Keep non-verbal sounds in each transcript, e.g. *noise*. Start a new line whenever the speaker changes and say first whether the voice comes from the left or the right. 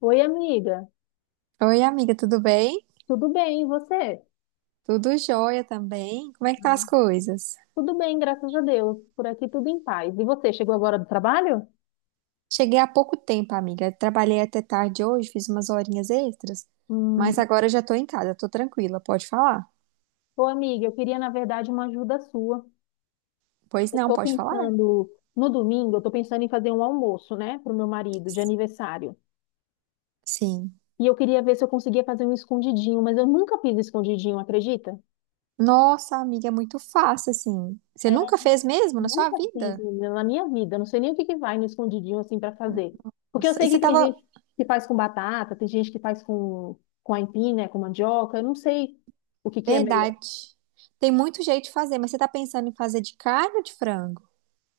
left: Oi, amiga.
right: Oi, amiga, tudo bem?
left: Tudo bem, e você?
right: Tudo jóia também. Como é que tá
left: Ah,
right: as coisas?
left: Tudo bem, graças a Deus. Por aqui tudo em paz. E você, chegou agora do trabalho?
right: Cheguei há pouco tempo, amiga. Trabalhei até tarde hoje, fiz umas horinhas extras, mas
left: Hum.
right: agora eu já tô em casa, tô tranquila. Pode falar?
left: Ô, amiga, eu queria, na verdade, uma ajuda sua.
right: Pois
left: Eu
right: não,
left: tô
right: pode falar?
left: pensando, no domingo, eu tô pensando em fazer um almoço, né, pro meu marido de aniversário.
right: Sim.
left: E eu queria ver se eu conseguia fazer um escondidinho, mas eu nunca fiz escondidinho, acredita?
right: Nossa, amiga, é muito fácil assim. Você nunca fez mesmo na sua
left: Nunca fiz,
right: vida?
left: menina, na minha vida. Eu não sei nem o que que vai no escondidinho assim pra fazer. Porque eu
right: Nossa,
left: sei
right: E você
left: que tem
right: tava.
left: gente que faz com batata, tem gente que faz com aipim, né, com mandioca. Eu não sei o que que é melhor.
right: Verdade. Tem muito jeito de fazer, mas você tá pensando em fazer de carne ou de frango?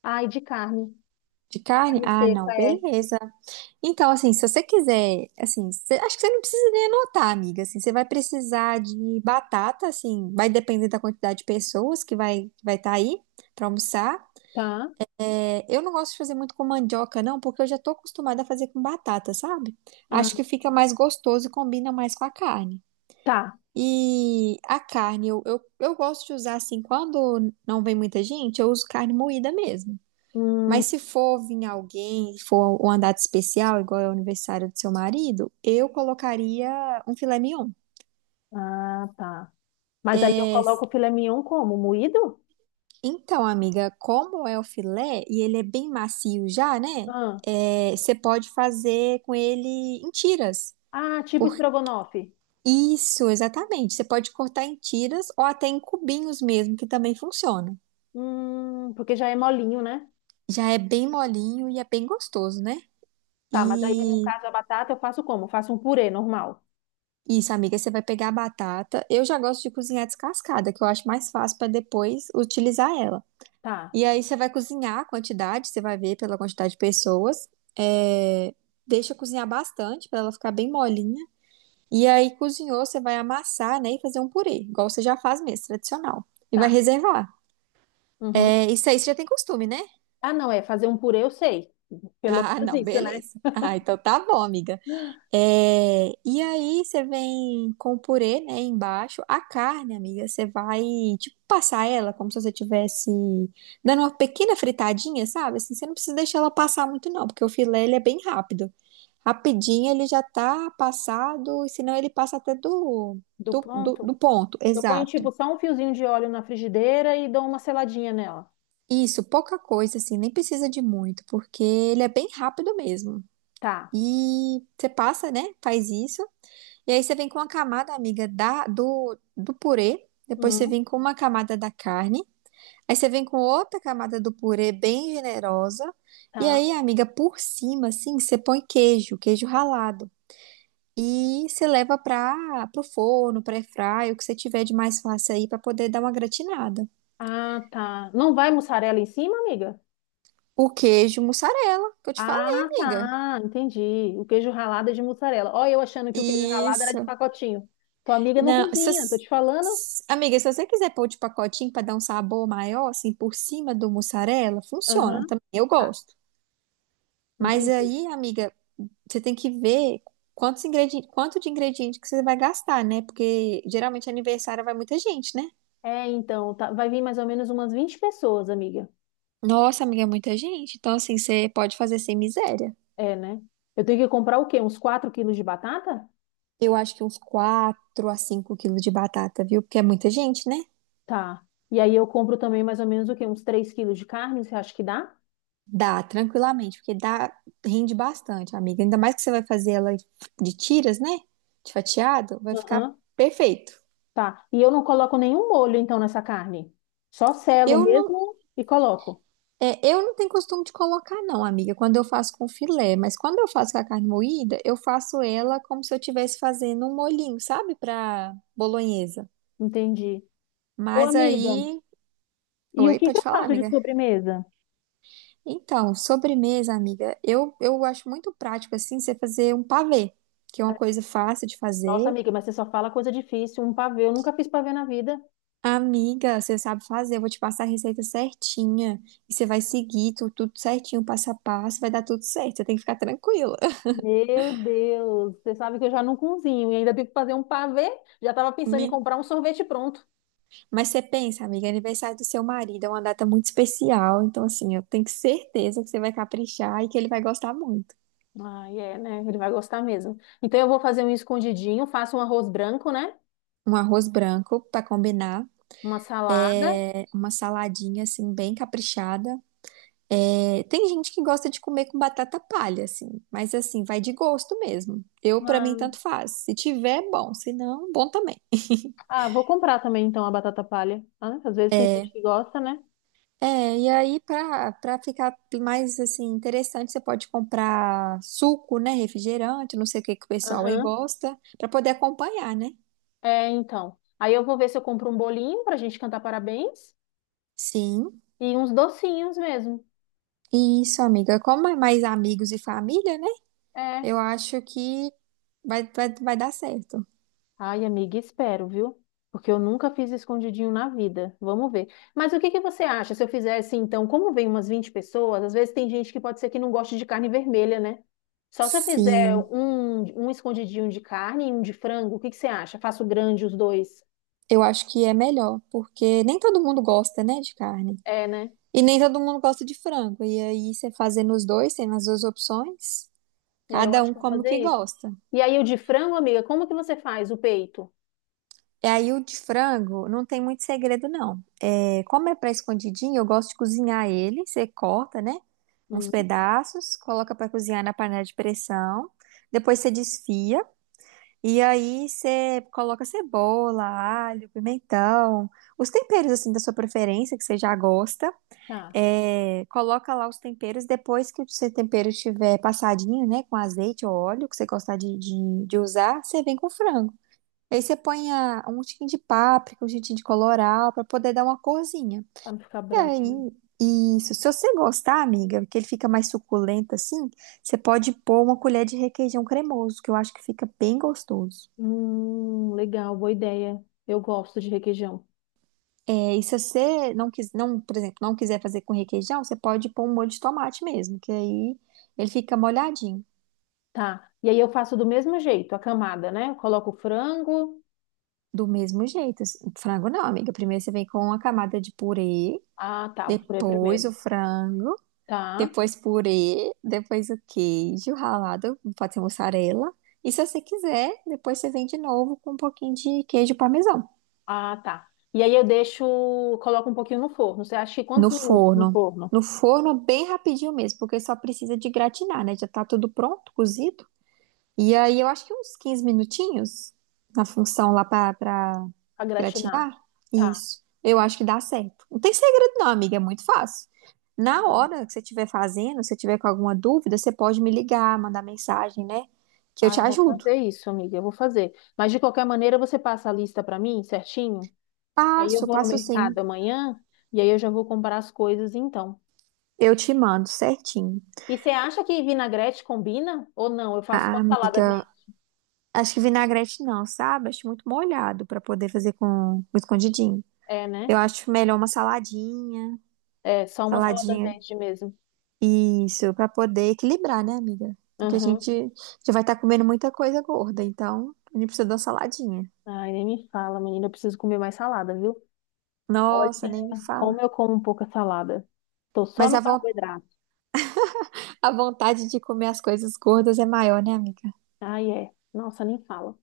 left: Ai, de carne.
right: De carne?
left: Carne
right: Ah,
left: seca
right: não,
left: é.
right: beleza. Então, assim, se você quiser, assim, acho que você não precisa nem anotar, amiga, assim, você vai precisar de batata, assim, vai depender da quantidade de pessoas que vai estar aí para almoçar.
left: Tá.
right: É, eu não gosto de fazer muito com mandioca, não, porque eu já tô acostumada a fazer com batata, sabe?
left: Ah,
right: Acho que fica mais gostoso e combina mais com a carne.
left: tá.
right: E a carne, eu gosto de usar, assim, quando não vem muita gente, eu uso carne moída mesmo.
left: Hum,
right: Mas se for vir alguém, for uma data especial, igual é o aniversário do seu marido, eu colocaria um filé mignon.
left: ah, tá. Mas aí eu coloco o filé mignon como? Moído?
right: Então, amiga, como é o filé e ele é bem macio já, né?
left: Ah,
right: É, você pode fazer com ele em tiras.
left: ah, tipo
right: Por
left: estrogonofe.
right: isso, exatamente. Você pode cortar em tiras ou até em cubinhos mesmo, que também funciona.
left: Porque já é molinho, né?
right: Já é bem molinho e é bem gostoso, né?
left: Tá, mas aí no
right: E
left: caso a batata eu faço como? Eu faço um purê normal.
right: Isso, amiga, você vai pegar a batata. Eu já gosto de cozinhar descascada, que eu acho mais fácil para depois utilizar ela.
left: Tá,
right: E aí você vai cozinhar a quantidade, você vai ver pela quantidade de pessoas. É, Deixa cozinhar bastante para ela ficar bem molinha. E aí cozinhou, você vai amassar, né, e fazer um purê, igual você já faz mesmo, tradicional. E vai
left: tá.
right: reservar.
left: Uhum.
right: É, Isso aí você já tem costume, né? *laughs*
left: Ah, não, é fazer um purê, eu sei. Pelo
right: Ah,
left: menos
right: não,
left: isso, né?
right: beleza. Ah, então tá bom, amiga. É, e aí você vem com o purê, né, embaixo. A carne, amiga, você vai, tipo, passar ela como se você tivesse dando uma pequena fritadinha, sabe? Assim, você não precisa deixar ela passar muito não, porque o filé, ele é bem rápido. Rapidinho ele já tá passado, e senão ele passa até do,
left: Do
right: do, do,
left: pronto.
right: do ponto,
left: Eu ponho,
right: exato.
left: tipo, só um fiozinho de óleo na frigideira e dou uma seladinha nela.
right: Isso, pouca coisa, assim, nem precisa de muito, porque ele é bem rápido mesmo.
left: Tá.
right: E você passa, né, faz isso. E aí você vem com uma camada, amiga, do purê. Depois você
left: Hum,
right: vem com uma camada da carne. Aí você vem com outra camada do purê bem generosa. E
left: tá.
right: aí, amiga, por cima, assim, você põe queijo, queijo ralado. E você leva para o forno, para airfryer, o que você tiver de mais fácil aí para poder dar uma gratinada.
left: Ah, tá. Não vai mussarela em cima, amiga?
right: O queijo mussarela, que eu te falei,
left: Ah,
right: amiga.
left: tá. Entendi. O queijo ralado é de mussarela. Ó, eu achando que o queijo ralado era de
right: Isso.
left: pacotinho. Tua amiga não
right: Não,
left: cozinha, tô te falando.
right: amiga, se você quiser pôr de pacotinho para dar um sabor maior, assim, por cima do mussarela, funciona
left: Aham,
right: também. Eu
left: tá.
right: gosto. Mas
left: Entendi.
right: aí, amiga, você tem que ver quantos ingredientes, quanto de ingrediente que você vai gastar, né? Porque geralmente aniversário vai muita gente, né?
left: É, então, tá. Vai vir mais ou menos umas 20 pessoas, amiga.
right: Nossa, amiga, é muita gente. Então, assim, você pode fazer sem miséria.
left: É, né? Eu tenho que comprar o quê? Uns 4 quilos de batata?
right: Eu acho que uns 4 a 5 quilos de batata, viu? Porque é muita gente, né?
left: Tá. E aí eu compro também mais ou menos o quê? Uns 3 quilos de carne, você acha que dá?
right: Dá, tranquilamente, porque dá, rende bastante, amiga. Ainda mais que você vai fazer ela de tiras, né? De fatiado, vai ficar
left: Aham.
right: perfeito.
left: Tá. E eu não coloco nenhum molho, então, nessa carne. Só selo
right: Eu não,
left: mesmo e coloco.
right: é, eu não tenho costume de colocar, não, amiga, quando eu faço com filé, mas quando eu faço com a carne moída, eu faço ela como se eu estivesse fazendo um molhinho, sabe? Pra bolonhesa.
left: Entendi. Ô,
right: Mas
left: amiga,
right: aí.
left: e o
right: Oi,
left: que que
right: pode
left: eu
right: falar,
left: faço de
right: amiga?
left: sobremesa?
right: Então, sobremesa, amiga, eu acho muito prático, assim, você fazer um pavê, que é uma coisa fácil de
left: Nossa,
right: fazer.
left: amiga, mas você só fala coisa difícil. Um pavê, eu nunca fiz pavê na vida.
right: Amiga, você sabe fazer, eu vou te passar a receita certinha. E você vai seguir tudo, certinho, passo a passo, vai dar tudo certo. Você tem que ficar tranquila.
left: Meu Deus, você sabe que eu já não cozinho e ainda tenho que fazer um pavê. Já estava
right: *laughs*
left: pensando em
right: Me-
left: comprar um sorvete pronto.
right: Mas você pensa, amiga, é aniversário do seu marido é uma data muito especial. Então, assim, eu tenho certeza que você vai caprichar e que ele vai gostar muito.
left: Ah, é, né? Ele vai gostar mesmo. Então eu vou fazer um escondidinho, faço um arroz branco, né?
right: Um arroz branco pra combinar.
left: Uma salada.
right: É uma saladinha, assim, bem caprichada. É, tem gente que gosta de comer com batata palha, assim, mas assim, vai de gosto mesmo. Eu, pra mim,
left: uma-
right: tanto faz. Se tiver, é bom. Se não, bom também.
left: Ah, vou comprar também então a batata palha. Ah, às vezes tem gente que gosta, né?
right: É, e aí para ficar mais assim interessante, você pode comprar suco, né, refrigerante, não sei o que que o pessoal aí
left: Aham.
right: gosta, para poder acompanhar, né?
left: É, então. Aí eu vou ver se eu compro um bolinho pra gente cantar parabéns
right: Sim.
left: e uns docinhos mesmo.
right: Isso, amiga. Como é mais amigos e família, né?
left: É.
right: Eu acho que vai dar certo.
left: Ai, amiga, espero, viu? Porque eu nunca fiz escondidinho na vida. Vamos ver. Mas o que que você acha se eu fizesse então? Como vem umas 20 pessoas, às vezes tem gente que pode ser que não goste de carne vermelha, né? Só se eu fizer
right: Sim.
left: um escondidinho de carne e um de frango, o que que você acha? Faço grande os dois.
right: Eu acho que é melhor, porque nem todo mundo gosta, né, de carne.
left: É, né?
right: E nem todo mundo gosta de frango. E aí você fazendo os dois, tendo as duas opções,
left: É, eu
right: cada
left: acho
right: um
left: que eu vou
right: como
left: fazer
right: que
left: isso.
right: gosta.
left: E aí, o de frango, amiga, como que você faz o peito?
right: E aí o de frango não tem muito segredo, não. É, como é para escondidinho, eu gosto de cozinhar ele. Você corta, né? Uns
left: Hum,
right: pedaços, coloca para cozinhar na panela de pressão. Depois você desfia. E aí você coloca cebola, alho, pimentão, os temperos assim da sua preferência, que você já gosta.
left: tá,
right: É, coloca lá os temperos. Depois que o seu tempero estiver passadinho, né? Com azeite ou óleo, que você gostar de usar, você vem com o frango. Aí você põe a- um tiquinho de páprica, um tiquinho de colorau, pra poder dar uma corzinha.
left: pra não ficar
right: E aí,
left: branco, né?
right: isso. Se você gostar, amiga, que ele fica mais suculento assim, você pode pôr uma colher de requeijão cremoso, que eu acho que fica bem gostoso.
left: Legal, boa ideia. Eu gosto de requeijão.
right: É, e se você não quis, não, por exemplo, não quiser fazer com requeijão, você pode pôr um molho de tomate mesmo, que aí ele fica molhadinho.
left: Tá. E aí eu faço do mesmo jeito, a camada, né? Eu coloco o frango.
right: Do mesmo jeito. Assim, Frango não, amiga. Primeiro você vem com uma camada de purê,
left: Ah, tá, vou por aí
right: depois
left: primeiro.
right: o frango.
left: Tá.
right: Depois purê, depois o queijo ralado, pode ser mussarela. E se você quiser, depois você vem de novo com um pouquinho de queijo parmesão.
left: Ah, tá. E aí eu deixo, coloco um pouquinho no forno. Você acha que quantos
right: No
left: minutos no
right: forno.
left: forno
right: No forno, bem rapidinho mesmo, porque só precisa de gratinar, né? Já tá tudo pronto, cozido. E aí eu acho que uns 15 minutinhos na função lá pra
left: pra gratinar?
right: gratinar.
left: Tá,
right: Isso. Eu acho que dá certo. Não tem segredo não, amiga, é muito fácil.
left: tá
right: Na
left: bom.
right: hora que você estiver fazendo, se você tiver com alguma dúvida, você pode me ligar, mandar mensagem, né? Que eu
left: Ah,
right: te
left: eu vou
right: ajudo.
left: fazer isso, amiga, eu vou fazer. Mas de qualquer maneira, você passa a lista pra mim, certinho? E aí eu
right: Passo,
left: vou no
right: passo sim.
left: mercado amanhã e aí eu já vou comprar as coisas então.
right: Eu te mando certinho.
left: E você acha que vinagrete combina? Ou não? Eu faço só
right: Ah,
left: salada
right: amiga,
left: verde.
right: acho que vinagrete não, sabe? Acho muito molhado pra poder fazer com escondidinho.
left: É, né?
right: Eu acho melhor uma saladinha,
left: É, só uma salada
right: saladinha.
left: verde mesmo.
right: Isso, pra poder equilibrar, né, amiga? Porque a
left: Aham.
right: gente já vai estar comendo muita coisa gorda, então a gente precisa de uma saladinha.
left: Ai, nem me fala, menina. Eu preciso comer mais salada, viu? Olha,
right: Nossa, nem me fala.
left: como eu como pouca salada. Tô só
right: Mas
left: no
right: a,
left: carboidrato.
right: a vontade de comer as coisas gordas é maior, né, amiga?
left: Ai, é. Nossa, nem fala.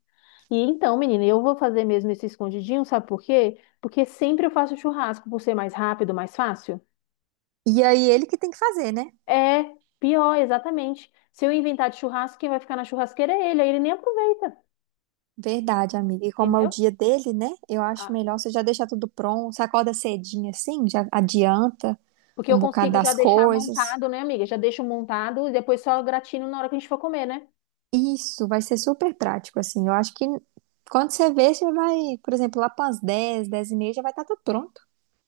left: E então, menina, eu vou fazer mesmo esse escondidinho, sabe por quê? Porque sempre eu faço churrasco, por ser mais rápido, mais fácil.
right: E aí ele que tem que fazer, né?
left: É pior, exatamente. Se eu inventar de churrasco, quem vai ficar na churrasqueira é ele, aí ele nem aproveita,
right: Verdade, amiga. E como é o
left: entendeu?
right: dia dele, né? Eu acho
left: Ah,
right: melhor você já deixar tudo pronto. Você acorda cedinho assim, já adianta
left: porque eu
right: um bocado
left: consigo já
right: das
left: deixar
right: coisas.
left: montado, né, amiga? Já deixo montado e depois só gratino na hora que a gente for comer, né?
right: Isso, vai ser super prático, assim. Eu acho que quando você vê, você vai, por exemplo, lá para as 10h, 10h30 já vai estar tudo pronto.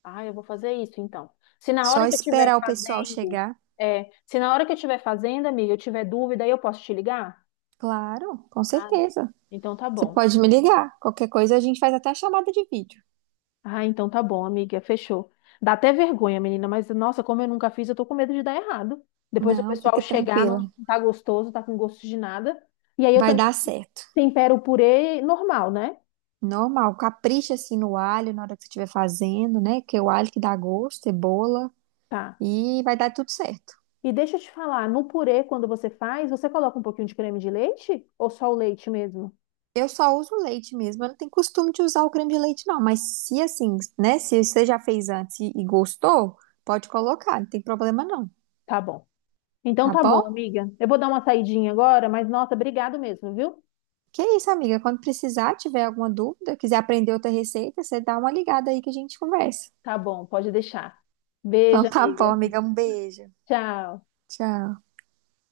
left: Ah, eu vou fazer isso então. Se na
right: Só
left: hora que eu estiver
right: esperar o pessoal
left: fazendo,
right: chegar.
left: é, se na hora que eu estiver fazendo, amiga, eu tiver dúvida, aí eu posso te ligar?
right: Claro, com
left: Ah,
right: certeza.
left: então tá
right: Você
left: bom.
right: pode me ligar. Qualquer coisa a gente faz até a chamada de vídeo.
left: Ah, então tá bom, amiga, fechou. Dá até vergonha, menina, mas nossa, como eu nunca fiz, eu tô com medo de dar errado. Depois o
right: Não,
left: pessoal
right: fica
left: chegar, não
right: tranquila.
left: tá gostoso, tá com gosto de nada. E aí eu
right: Vai
left: também
right: dar certo.
left: tempero o purê normal, né?
right: Normal. Capricha assim no alho na hora que você estiver fazendo, né? Que é o alho que dá gosto, cebola.
left: Tá.
right: E vai dar tudo certo.
left: E deixa eu te falar, no purê, quando você faz, você coloca um pouquinho de creme de leite ou só o leite mesmo?
right: Eu só uso leite mesmo. Eu não tenho costume de usar o creme de leite, não. Mas se assim, né? Se você já fez antes e gostou, pode colocar. Não tem problema, não.
left: Tá bom. Então
right: Tá
left: tá bom,
right: bom?
left: amiga. Eu vou dar uma saidinha agora, mas nossa, obrigado mesmo, viu?
right: Que é isso, amiga? Quando precisar, tiver alguma dúvida, quiser aprender outra receita, você dá uma ligada aí que a gente conversa.
left: Tá bom, pode deixar. Beijo,
right: Então tá
left: amiga.
right: bom, amiga. Um beijo.
left: Tchau.
right: Tchau.